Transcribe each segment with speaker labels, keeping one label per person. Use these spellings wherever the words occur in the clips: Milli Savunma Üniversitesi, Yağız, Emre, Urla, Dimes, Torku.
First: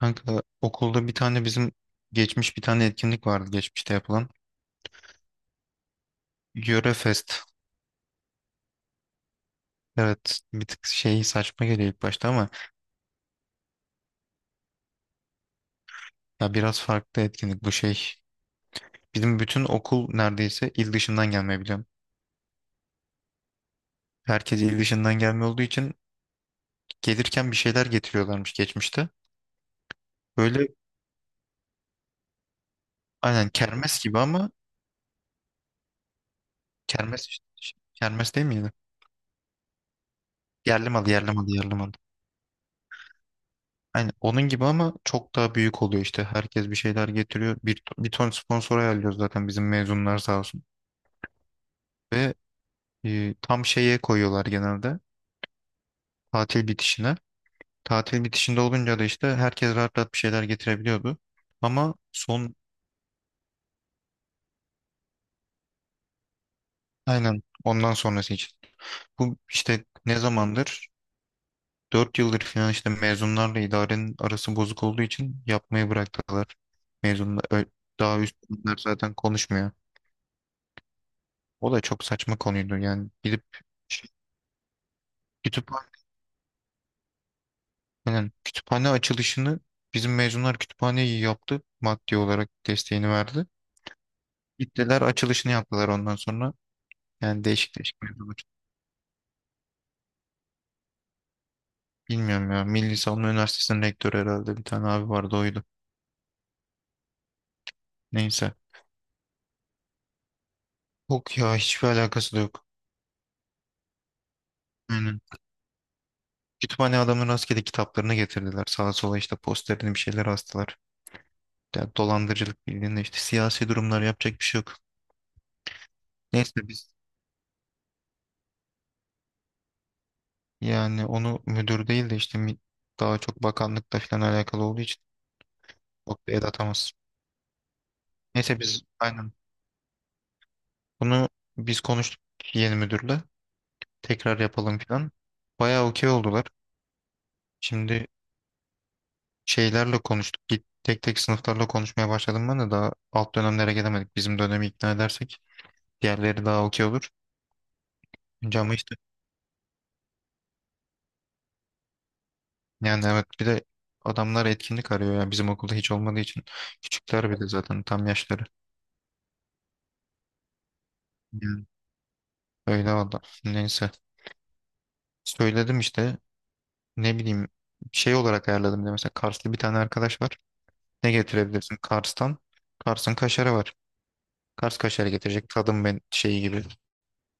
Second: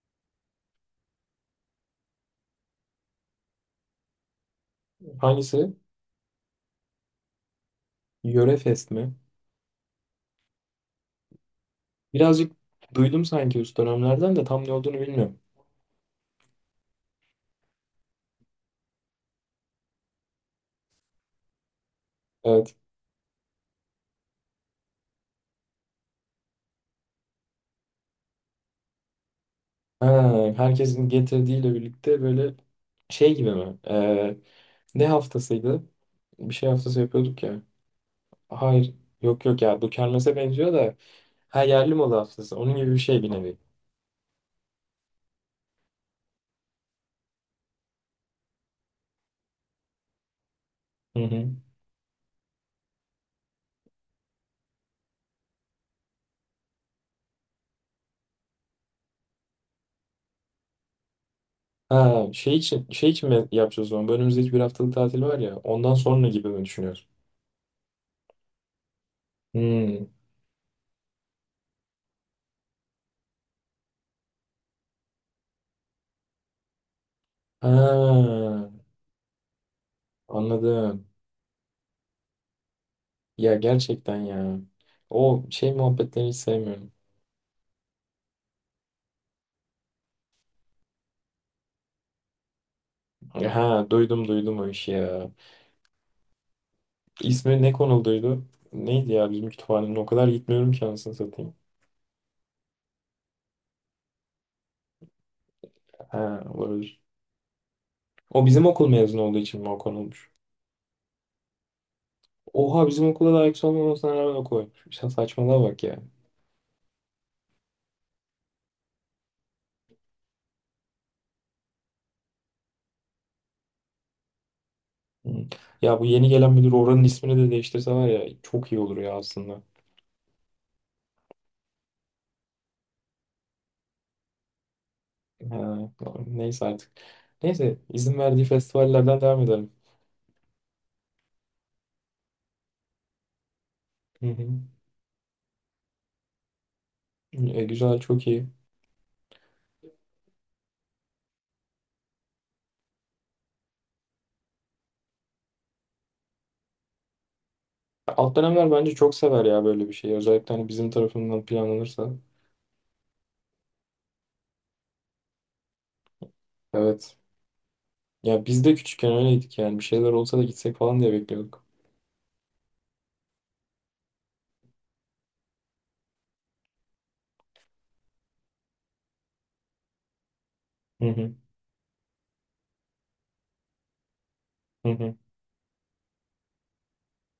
Speaker 1: Kanka okulda bir tane bizim geçmiş bir tane etkinlik vardı geçmişte yapılan.
Speaker 2: Hangisi?
Speaker 1: Yöre Fest.
Speaker 2: Yöre Fest mi?
Speaker 1: Evet, bir tık şey saçma geliyor ilk başta ama
Speaker 2: Birazcık duydum sanki üst dönemlerden de tam ne olduğunu bilmiyorum.
Speaker 1: ya biraz farklı etkinlik bu şey. Bizim bütün okul neredeyse il dışından gelmeyi biliyorum.
Speaker 2: Evet.
Speaker 1: Herkes il dışından gelme olduğu için gelirken bir şeyler getiriyorlarmış geçmişte.
Speaker 2: Ha,
Speaker 1: Böyle
Speaker 2: herkesin getirdiğiyle birlikte böyle şey
Speaker 1: aynen
Speaker 2: gibi mi?
Speaker 1: kermes gibi ama
Speaker 2: Ne haftasıydı? Bir şey haftası
Speaker 1: kermes
Speaker 2: yapıyorduk
Speaker 1: işte.
Speaker 2: ya.
Speaker 1: Kermes değil miydi?
Speaker 2: Hayır. Yok yok ya. Bu kermese benziyor
Speaker 1: Yerli
Speaker 2: da.
Speaker 1: malı, yerli malı,
Speaker 2: Ha,
Speaker 1: yerli malı.
Speaker 2: yerli malı haftası. Onun gibi bir şey bir nevi.
Speaker 1: Hani onun gibi ama çok daha büyük oluyor işte. Herkes bir şeyler getiriyor. Bir ton sponsor ayarlıyoruz zaten, bizim mezunlar sağ olsun.
Speaker 2: Hı hı.
Speaker 1: Ve tam şeye koyuyorlar genelde. Tatil bitişine. Tatil bitişinde olunca da işte herkes rahat rahat bir şeyler getirebiliyordu. Ama
Speaker 2: Ha,
Speaker 1: son
Speaker 2: şey için şey için mi yapacağız o zaman? Bu önümüzdeki bir haftalık tatil var ya. Ondan sonra gibi mi düşünüyorsun?
Speaker 1: aynen ondan sonrası için. Bu işte
Speaker 2: Hmm.
Speaker 1: ne zamandır? Dört yıldır falan işte mezunlarla idarenin arası bozuk olduğu için yapmayı bıraktılar. Mezunlar
Speaker 2: Ha,
Speaker 1: daha üstler zaten konuşmuyor.
Speaker 2: anladım.
Speaker 1: O da çok saçma konuydu. Yani gidip
Speaker 2: Ya gerçekten ya. O şey
Speaker 1: kütüphane,
Speaker 2: muhabbetlerini hiç sevmiyorum.
Speaker 1: kütüphane açılışını bizim mezunlar kütüphaneyi yaptı. Maddi olarak desteğini verdi.
Speaker 2: Ha, duydum duydum o işi
Speaker 1: Gittiler
Speaker 2: ya.
Speaker 1: açılışını yaptılar ondan sonra. Yani
Speaker 2: İsmi ne
Speaker 1: değişik değişik mevzular.
Speaker 2: konulduydu? Neydi ya, bizim kütüphanenin o kadar gitmiyorum ki anasını satayım.
Speaker 1: Bilmiyorum ya. Milli Savunma Üniversitesi'nin rektörü herhalde, bir tane abi vardı, oydu.
Speaker 2: Ha, olabilir. O
Speaker 1: Neyse.
Speaker 2: bizim okul mezunu olduğu için mi o konulmuş?
Speaker 1: Yok ya, hiçbir alakası da yok.
Speaker 2: Oha, bizim okula da ayak olmamasına rağmen o koymuş.
Speaker 1: Aynen.
Speaker 2: Saçmalığa bak ya.
Speaker 1: Kütüphane adamın rastgele kitaplarını getirdiler. Sağa sola işte posterini bir şeyler astılar. Yani dolandırıcılık bildiğinde işte siyasi durumlar, yapacak bir şey yok.
Speaker 2: Hı. Ya, bu yeni gelen
Speaker 1: Neyse
Speaker 2: müdür
Speaker 1: biz,
Speaker 2: oranın ismini de değiştirse var ya, çok iyi olur ya aslında.
Speaker 1: yani onu müdür değil de işte daha çok bakanlıkla falan alakalı olduğu için
Speaker 2: Ha,
Speaker 1: çok da el
Speaker 2: neyse artık.
Speaker 1: atamaz.
Speaker 2: Neyse, izin verdiği
Speaker 1: Neyse biz
Speaker 2: festivallerden
Speaker 1: aynen
Speaker 2: devam edelim.
Speaker 1: bunu biz konuştuk yeni müdürle.
Speaker 2: Hı
Speaker 1: Tekrar
Speaker 2: hı.
Speaker 1: yapalım falan. Bayağı okey oldular.
Speaker 2: E, güzel,
Speaker 1: Şimdi
Speaker 2: çok iyi.
Speaker 1: şeylerle konuştuk. Git tek tek sınıflarla konuşmaya başladım, ben de daha alt dönemlere gelemedik. Bizim dönemi ikna edersek diğerleri daha okey olur.
Speaker 2: Alt
Speaker 1: Önce
Speaker 2: dönemler
Speaker 1: ama
Speaker 2: bence
Speaker 1: işte,
Speaker 2: çok sever ya böyle bir şeyi. Özellikle hani bizim tarafından planlanırsa.
Speaker 1: yani evet, bir de adamlar etkinlik arıyor ya bizim okulda hiç olmadığı için.
Speaker 2: Evet.
Speaker 1: Küçükler bile zaten tam yaşları.
Speaker 2: Ya biz de küçükken öyleydik yani. Bir şeyler olsa da gitsek falan diye bekliyorduk.
Speaker 1: Yani öyle valla. Neyse. Söyledim işte, ne bileyim, şey olarak ayarladım. Bir de mesela Karslı bir tane arkadaş var.
Speaker 2: Hı
Speaker 1: Ne
Speaker 2: hı.
Speaker 1: getirebilirsin Kars'tan? Kars'ın kaşarı var. Kars
Speaker 2: Hı
Speaker 1: kaşarı
Speaker 2: hı.
Speaker 1: getirecek, tadım ben şeyi gibi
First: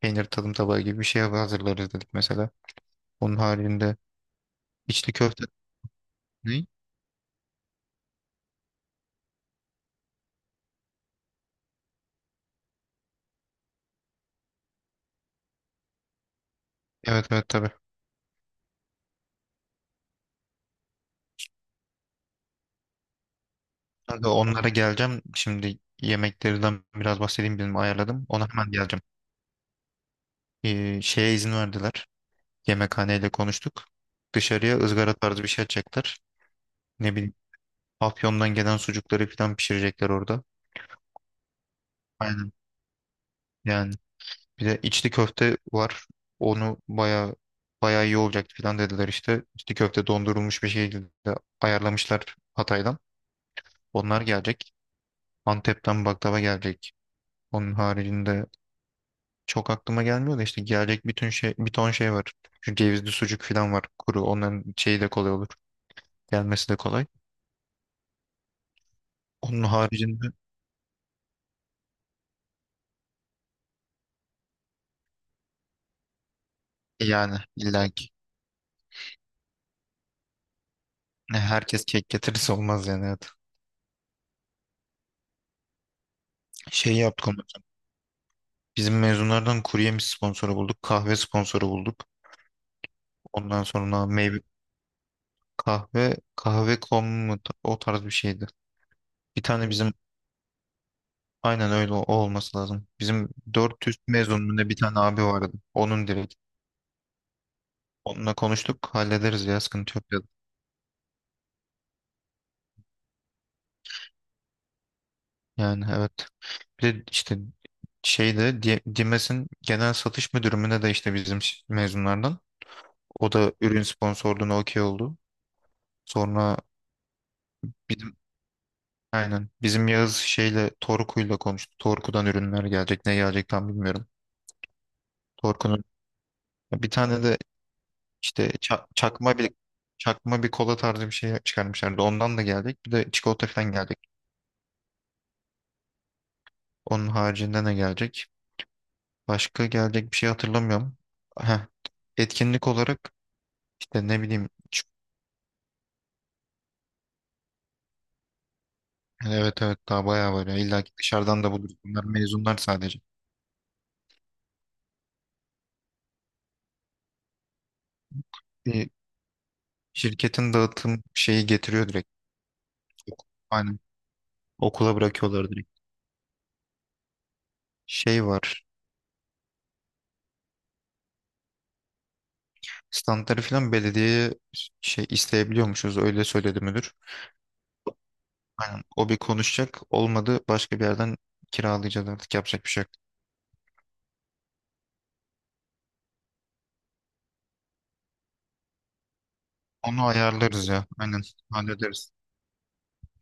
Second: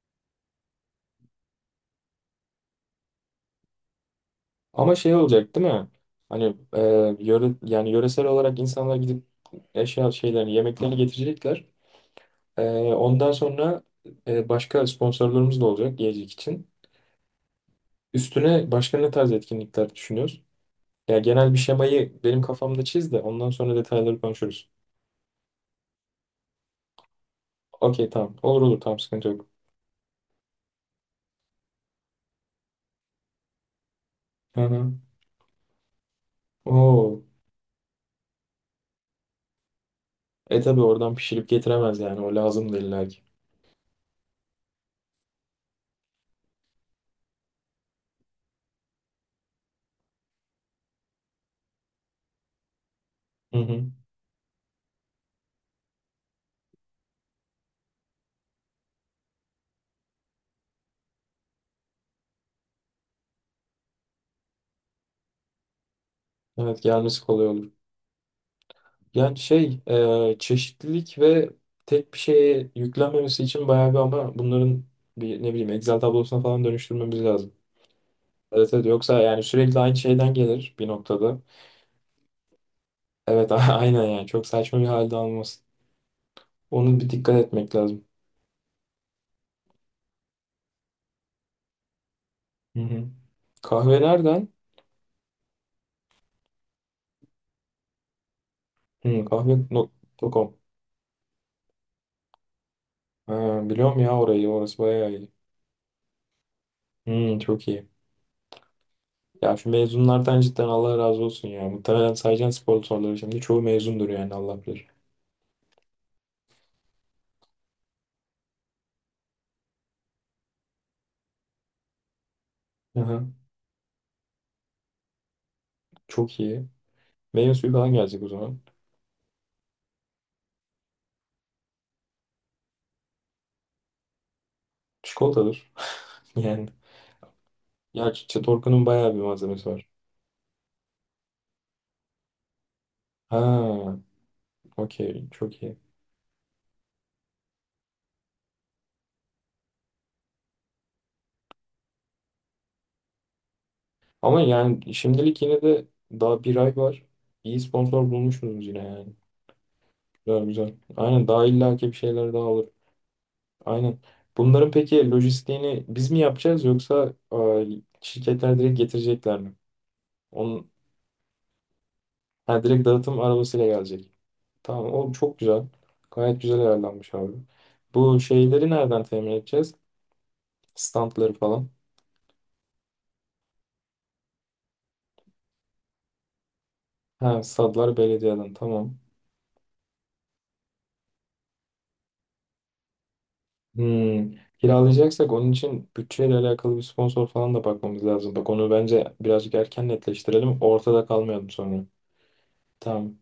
Speaker 1: peynir tadım tabağı gibi bir şey hazırlarız dedik mesela. Onun haricinde
Speaker 2: Ama
Speaker 1: içli
Speaker 2: şey
Speaker 1: köfte
Speaker 2: olacak değil mi? Hani
Speaker 1: ne?
Speaker 2: yöre, yani yöresel olarak insanlar gidip eşya şeylerini, yemeklerini getirecekler. E, Ondan sonra başka sponsorlarımız da olacak yiyecek için.
Speaker 1: Evet evet, tabii.
Speaker 2: Üstüne başka ne tarz etkinlikler düşünüyoruz? Ya, genel bir şemayı benim kafamda çiz de ondan sonra detayları
Speaker 1: Kanka
Speaker 2: konuşuruz.
Speaker 1: onlara geleceğim. Şimdi yemeklerden biraz bahsedeyim, benim
Speaker 2: Okey,
Speaker 1: ayarladım.
Speaker 2: tamam.
Speaker 1: Ona
Speaker 2: Olur
Speaker 1: hemen
Speaker 2: olur, tamam,
Speaker 1: geleceğim.
Speaker 2: sıkıntı yok.
Speaker 1: Şeye izin verdiler. Yemekhaneyle konuştuk.
Speaker 2: Hı
Speaker 1: Dışarıya
Speaker 2: hı.
Speaker 1: ızgara tarzı bir şey açacaklar. Ne
Speaker 2: Oo.
Speaker 1: bileyim, Afyon'dan gelen sucukları falan pişirecekler orada.
Speaker 2: E tabii, oradan pişirip getiremez yani. O
Speaker 1: Aynen.
Speaker 2: lazım da illa ki.
Speaker 1: Yani bir de içli köfte var. Onu baya baya iyi olacak falan dediler işte. İçli köfte dondurulmuş bir şekilde ayarlamışlar Hatay'dan.
Speaker 2: Hı hı.
Speaker 1: Onlar gelecek. Antep'ten baklava gelecek. Onun haricinde çok aklıma gelmiyor da işte gelecek bütün şey, bir ton şey var. Çünkü cevizli sucuk falan var kuru. Onların şeyi de kolay olur. Gelmesi de
Speaker 2: Evet,
Speaker 1: kolay.
Speaker 2: gelmesi kolay olur. Yani
Speaker 1: Onun
Speaker 2: şey,
Speaker 1: haricinde
Speaker 2: çeşitlilik ve tek bir şeye yüklenmemesi için bayağı bir, ama bunların bir ne bileyim Excel tablosuna falan dönüştürmemiz
Speaker 1: yani
Speaker 2: lazım.
Speaker 1: illa ki,
Speaker 2: Evet evet, yoksa yani sürekli aynı şeyden gelir bir
Speaker 1: ne
Speaker 2: noktada.
Speaker 1: herkes kek getirirse olmaz yani, evet.
Speaker 2: Evet, aynen, yani çok saçma bir halde almasın.
Speaker 1: Şey
Speaker 2: Onu bir
Speaker 1: yaptık
Speaker 2: dikkat
Speaker 1: onu.
Speaker 2: etmek lazım.
Speaker 1: Bizim mezunlardan kurye mi sponsoru bulduk, kahve sponsoru bulduk.
Speaker 2: Hı hı.
Speaker 1: Ondan
Speaker 2: Kahve
Speaker 1: sonra meyve
Speaker 2: nereden?
Speaker 1: kahve, kahve.com mu, o tarz bir şeydi.
Speaker 2: Hı,
Speaker 1: Bir tane bizim
Speaker 2: kahve.com.
Speaker 1: aynen öyle o olması lazım. Bizim
Speaker 2: Ha,
Speaker 1: 400
Speaker 2: biliyorum ya orayı,
Speaker 1: mezunluğunda bir
Speaker 2: orası
Speaker 1: tane
Speaker 2: bayağı
Speaker 1: abi
Speaker 2: iyi.
Speaker 1: vardı. Onun direkt.
Speaker 2: Hı, çok iyi.
Speaker 1: Onunla konuştuk, hallederiz
Speaker 2: Ya
Speaker 1: ya
Speaker 2: şu
Speaker 1: sıkıntı yok dedi.
Speaker 2: mezunlardan cidden Allah razı olsun ya. Muhtemelen sayacağın sponsorları şimdi çoğu mezundur yani, Allah bilir.
Speaker 1: Yani evet. Bir de işte şeyde, Dimes'in genel satış müdürü mü ne de işte bizim mezunlardan.
Speaker 2: Aha,
Speaker 1: O da ürün sponsorluğuna okey oldu.
Speaker 2: çok
Speaker 1: Sonra
Speaker 2: iyi. Meyve suyu falan
Speaker 1: bizim
Speaker 2: gelecek o zaman.
Speaker 1: aynen. Bizim Yağız şeyle Torku'yla konuştu. Torku'dan ürünler gelecek. Ne gelecek tam bilmiyorum.
Speaker 2: Çikolatadır.
Speaker 1: Torku'nun
Speaker 2: Yani.
Speaker 1: bir tane de
Speaker 2: Ya,
Speaker 1: işte
Speaker 2: Çatorku'nun bayağı bir
Speaker 1: çakma bir
Speaker 2: malzemesi var.
Speaker 1: çakma bir kola tarzı bir şey çıkarmışlardı. Ondan da gelecek. Bir de çikolata falan
Speaker 2: Ha,
Speaker 1: gelecek.
Speaker 2: okey. Çok iyi.
Speaker 1: Onun haricinde ne gelecek? Başka gelecek bir şey hatırlamıyorum. Heh. Etkinlik olarak işte ne
Speaker 2: Ama
Speaker 1: bileyim
Speaker 2: yani şimdilik yine de daha bir ay var. İyi sponsor bulmuşsunuz yine yani.
Speaker 1: evet evet, daha bayağı
Speaker 2: Güzel
Speaker 1: var ya.
Speaker 2: güzel.
Speaker 1: İlla ki
Speaker 2: Aynen,
Speaker 1: dışarıdan
Speaker 2: daha
Speaker 1: da buluruz.
Speaker 2: illaki bir
Speaker 1: Bunlar
Speaker 2: şeyler daha
Speaker 1: mezunlar
Speaker 2: olur.
Speaker 1: sadece.
Speaker 2: Aynen. Bunların peki lojistiğini biz mi yapacağız, yoksa şirketler direkt
Speaker 1: Bir
Speaker 2: getirecekler mi?
Speaker 1: şirketin
Speaker 2: Onun,
Speaker 1: dağıtım şeyi getiriyor direkt.
Speaker 2: ha, direkt dağıtım arabasıyla
Speaker 1: Aynen.
Speaker 2: gelecek. Tamam,
Speaker 1: Okula
Speaker 2: o çok
Speaker 1: bırakıyorlar
Speaker 2: güzel.
Speaker 1: direkt.
Speaker 2: Gayet güzel ayarlanmış abi. Bu
Speaker 1: Şey var.
Speaker 2: şeyleri nereden temin edeceğiz? Standları falan.
Speaker 1: Standları falan belediyeye şey isteyebiliyormuşuz, öyle söyledi müdür.
Speaker 2: Ha, stadlar belediyeden,
Speaker 1: Aynen.
Speaker 2: tamam.
Speaker 1: O bir konuşacak, olmadı başka bir yerden kiralayacağız artık, yapacak bir şey yok.
Speaker 2: Hmm. Kiralayacaksak onun için bütçeyle alakalı bir sponsor falan da bakmamız lazım. Bak, onu bence birazcık erken
Speaker 1: Onu
Speaker 2: netleştirelim.
Speaker 1: ayarlarız ya,
Speaker 2: Ortada
Speaker 1: aynen
Speaker 2: kalmayalım sonra.
Speaker 1: hallederiz.
Speaker 2: Tamam.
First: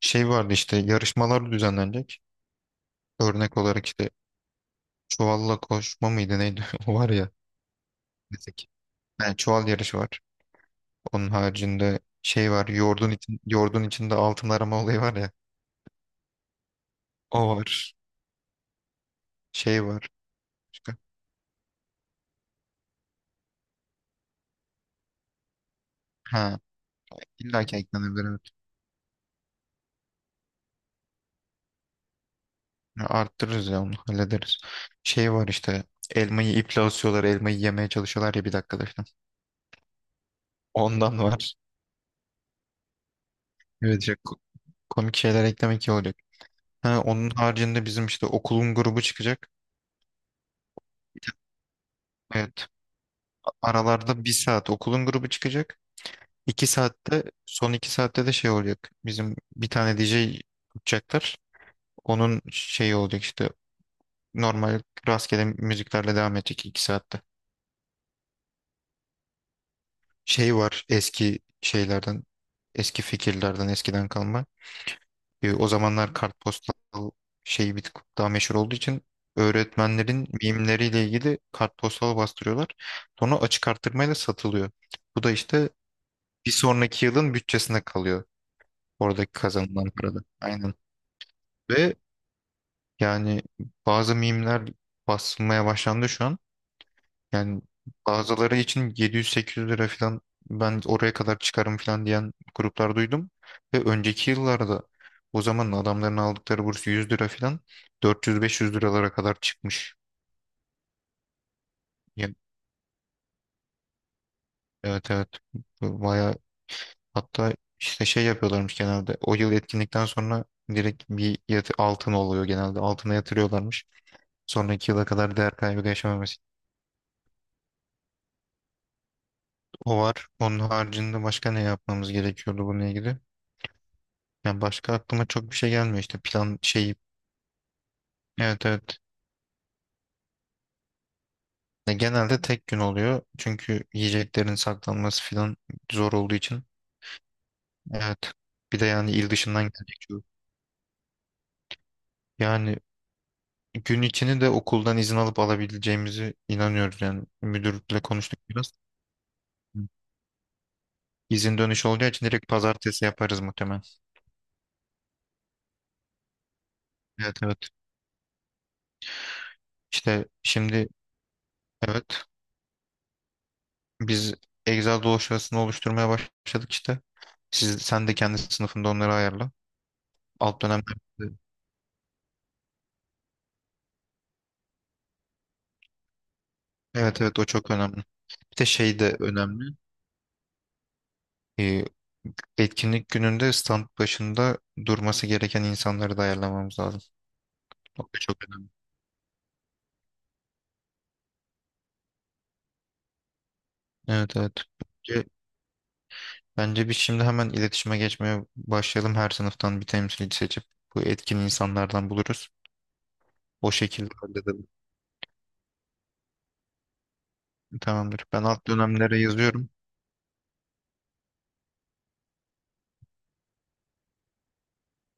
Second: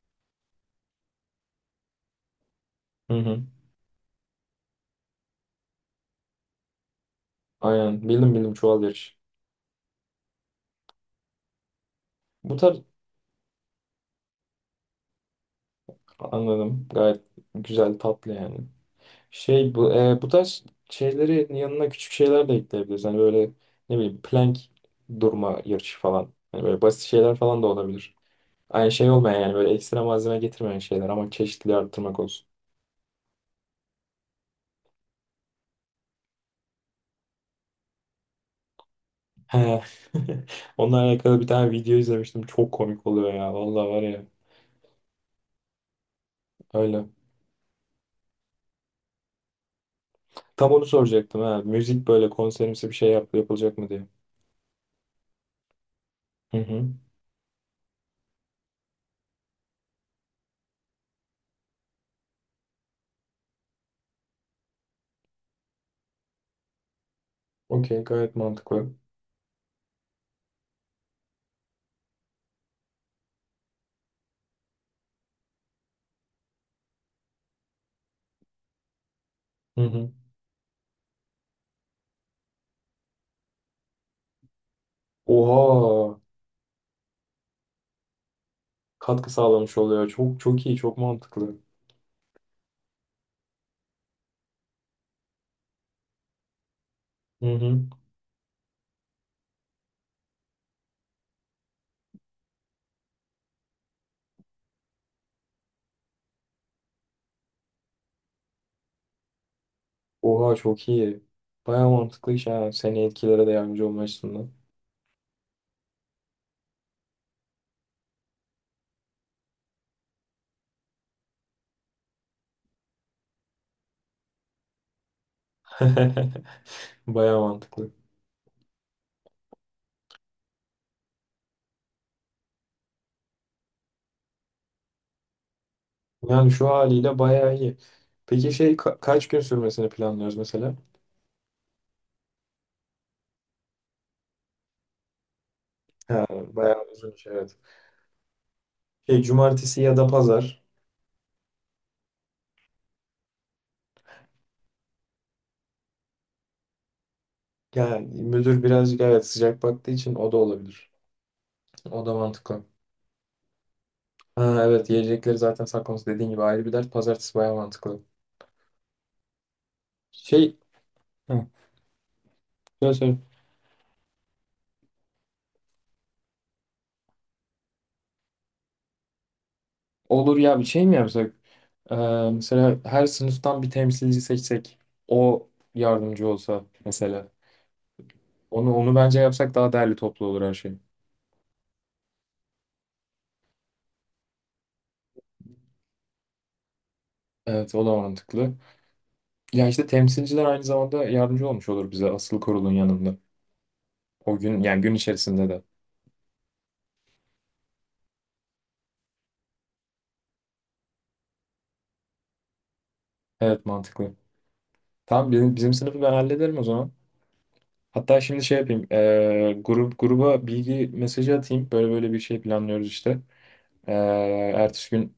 Speaker 1: Şey vardı işte, yarışmalar düzenlenecek.
Speaker 2: Hı hı.
Speaker 1: Örnek olarak işte çuvalla koşma mıydı neydi o var ya.
Speaker 2: Aynen. Bildim bildim,
Speaker 1: Meslek.
Speaker 2: çuval yarışı.
Speaker 1: Yani çuval yarışı var. Onun haricinde şey
Speaker 2: Bu
Speaker 1: var,
Speaker 2: tarz,
Speaker 1: yoğurdun içinde altın arama olayı var ya.
Speaker 2: anladım. Gayet
Speaker 1: O var.
Speaker 2: güzel, tatlı yani. Şey,
Speaker 1: Şey
Speaker 2: bu
Speaker 1: var.
Speaker 2: bu tarz
Speaker 1: Başka.
Speaker 2: şeylerin yanına küçük şeyler de ekleyebiliriz. Hani böyle ne bileyim plank durma yarışı falan.
Speaker 1: Ha,
Speaker 2: Hani böyle basit şeyler falan
Speaker 1: illa
Speaker 2: da
Speaker 1: ki
Speaker 2: olabilir.
Speaker 1: eklenebilir, evet.
Speaker 2: Aynı şey olmayan yani, böyle ekstra malzeme getirmeyen şeyler, ama çeşitliliği arttırmak olsun.
Speaker 1: Ya, arttırırız ya, onu hallederiz. Şey var işte, elmayı iple asıyorlar, elmayı yemeye çalışıyorlar ya bir dakikada falan.
Speaker 2: He. Onunla
Speaker 1: Ondan
Speaker 2: alakalı bir
Speaker 1: var.
Speaker 2: tane video izlemiştim. Çok komik oluyor ya. Vallahi var
Speaker 1: Evet ya,
Speaker 2: ya
Speaker 1: komik şeyler eklemek iyi olacak. Ha,
Speaker 2: öyle.
Speaker 1: onun haricinde bizim işte okulun grubu çıkacak.
Speaker 2: Tam onu soracaktım ha. Müzik böyle
Speaker 1: Evet,
Speaker 2: konserimsi bir şey yap, yapılacak mı diye.
Speaker 1: aralarda bir saat okulun grubu çıkacak.
Speaker 2: Hı
Speaker 1: İki
Speaker 2: hı.
Speaker 1: saatte, son iki saatte de şey olacak. Bizim bir tane DJ tutacaklar. Onun şeyi olacak işte normal rastgele müziklerle devam edecek iki saatte.
Speaker 2: Okey, gayet mantıklı.
Speaker 1: Şey var eski şeylerden, eski fikirlerden, eskiden kalma. O zamanlar kartpostal şeyi bir tık daha meşhur olduğu için
Speaker 2: Hı hı.
Speaker 1: öğretmenlerin mimleriyle ilgili kartpostal bastırıyorlar. Sonra açık arttırmayla satılıyor. Bu da işte
Speaker 2: Oha,
Speaker 1: bir sonraki yılın bütçesine kalıyor,
Speaker 2: katkı
Speaker 1: oradaki
Speaker 2: sağlamış
Speaker 1: kazanılan
Speaker 2: oluyor.
Speaker 1: parada.
Speaker 2: Çok çok
Speaker 1: Aynen.
Speaker 2: iyi, çok mantıklı.
Speaker 1: Ve yani bazı mimler basılmaya başlandı şu an.
Speaker 2: Hı
Speaker 1: Yani
Speaker 2: hı.
Speaker 1: bazıları için 700-800 lira falan, ben oraya kadar çıkarım falan diyen gruplar duydum. Ve önceki yıllarda o zaman adamların aldıkları burs 100 lira falan, 400-500 liralara kadar çıkmış.
Speaker 2: Oha, çok iyi. Baya mantıklı
Speaker 1: Yani,
Speaker 2: iş ha. Seni etkilere de yardımcı olma açısından.
Speaker 1: evet evet, baya, hatta işte şey yapıyorlarmış genelde o yıl etkinlikten sonra direkt bir yatı, altın oluyor genelde, altına yatırıyorlarmış. Sonraki yıla kadar değer kaybı yaşamaması.
Speaker 2: Baya mantıklı.
Speaker 1: O var. Onun haricinde başka ne yapmamız gerekiyordu bununla ilgili? Yani başka aklıma çok bir şey gelmiyor işte,
Speaker 2: Yani
Speaker 1: plan
Speaker 2: şu
Speaker 1: şeyi.
Speaker 2: haliyle baya iyi. Peki
Speaker 1: Evet
Speaker 2: şey,
Speaker 1: evet.
Speaker 2: kaç gün sürmesini planlıyoruz mesela?
Speaker 1: Ya genelde tek gün oluyor. Çünkü yiyeceklerin saklanması falan zor
Speaker 2: Ha,
Speaker 1: olduğu için.
Speaker 2: baya uzun iş, evet.
Speaker 1: Evet. Bir de yani
Speaker 2: Şey,
Speaker 1: il dışından
Speaker 2: cumartesi ya
Speaker 1: gelecek
Speaker 2: da
Speaker 1: çoğu.
Speaker 2: pazar.
Speaker 1: Yani gün içini de okuldan izin alıp alabileceğimizi inanıyoruz yani. Müdürle
Speaker 2: Yani
Speaker 1: konuştuk
Speaker 2: müdür
Speaker 1: biraz.
Speaker 2: birazcık evet sıcak
Speaker 1: Hı.
Speaker 2: baktığı için o da olabilir.
Speaker 1: İzin dönüşü
Speaker 2: O
Speaker 1: olacağı
Speaker 2: da
Speaker 1: için direkt
Speaker 2: mantıklı.
Speaker 1: pazartesi yaparız muhtemelen.
Speaker 2: Ha, evet, yiyecekleri zaten saklaması dediğin gibi ayrı bir dert. Pazartesi
Speaker 1: Evet
Speaker 2: baya
Speaker 1: evet.
Speaker 2: mantıklı.
Speaker 1: İşte
Speaker 2: Şey,
Speaker 1: şimdi
Speaker 2: hı.
Speaker 1: evet,
Speaker 2: Söyle söyle.
Speaker 1: biz Excel dosyasını oluşturmaya başladık işte. Siz, sen de kendi sınıfında onları ayarla.
Speaker 2: Olur ya,
Speaker 1: Alt
Speaker 2: bir
Speaker 1: dönemde.
Speaker 2: şey mi yapsak? Ee, Mesela her sınıftan bir temsilci seçsek. O yardımcı olsa
Speaker 1: Evet
Speaker 2: mesela.
Speaker 1: evet, o çok önemli. Bir de
Speaker 2: Onu
Speaker 1: şey de
Speaker 2: bence yapsak
Speaker 1: önemli.
Speaker 2: daha değerli, toplu olur her şey.
Speaker 1: Ee, etkinlik gününde stand başında durması gereken insanları da ayarlamamız lazım.
Speaker 2: Evet, o da
Speaker 1: O da çok
Speaker 2: mantıklı.
Speaker 1: önemli.
Speaker 2: Ya işte temsilciler aynı zamanda yardımcı olmuş olur bize, asıl kurulun yanında.
Speaker 1: Evet
Speaker 2: O
Speaker 1: evet.
Speaker 2: gün yani gün
Speaker 1: Bence,
Speaker 2: içerisinde de.
Speaker 1: bence biz şimdi hemen iletişime geçmeye başlayalım. Her sınıftan bir temsilci seçip bu etkin insanlardan buluruz.
Speaker 2: Evet,
Speaker 1: O
Speaker 2: mantıklı.
Speaker 1: şekilde halledelim.
Speaker 2: Tamam, bizim sınıfı ben hallederim o zaman. Hatta
Speaker 1: Tamamdır. Ben
Speaker 2: şimdi şey
Speaker 1: alt
Speaker 2: yapayım.
Speaker 1: dönemlere yazıyorum.
Speaker 2: Grup gruba bilgi mesajı atayım. Böyle böyle bir şey planlıyoruz işte. Ee, Ertesi gün,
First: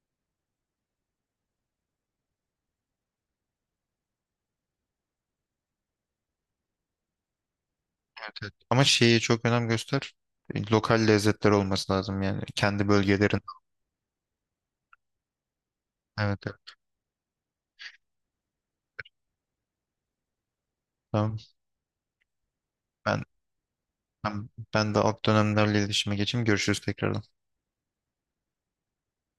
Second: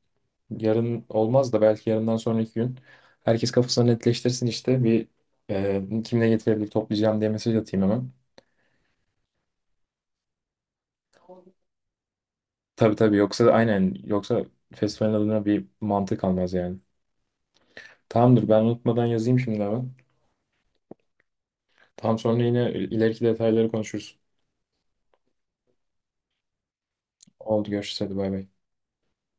Speaker 2: yarın olmaz da belki yarından sonraki gün herkes kafasını netleştirsin işte bir kimle getirebilir toplayacağım diye mesaj atayım hemen.
Speaker 1: Evet, evet. Ama şeyi çok önem göster. Lokal lezzetler olması lazım yani. Kendi
Speaker 2: Tabii tabii,
Speaker 1: bölgelerin.
Speaker 2: yoksa aynen, yoksa festivalin adına bir mantık
Speaker 1: Evet,
Speaker 2: almaz
Speaker 1: evet.
Speaker 2: yani. Tamamdır, ben unutmadan yazayım şimdi hemen.
Speaker 1: Tamam.
Speaker 2: Tam sonra yine
Speaker 1: Ben
Speaker 2: ileriki detayları konuşuruz.
Speaker 1: ben de alt dönemlerle iletişime geçeyim. Görüşürüz tekrar.
Speaker 2: Oldu, görüşürüz, hadi bay bay.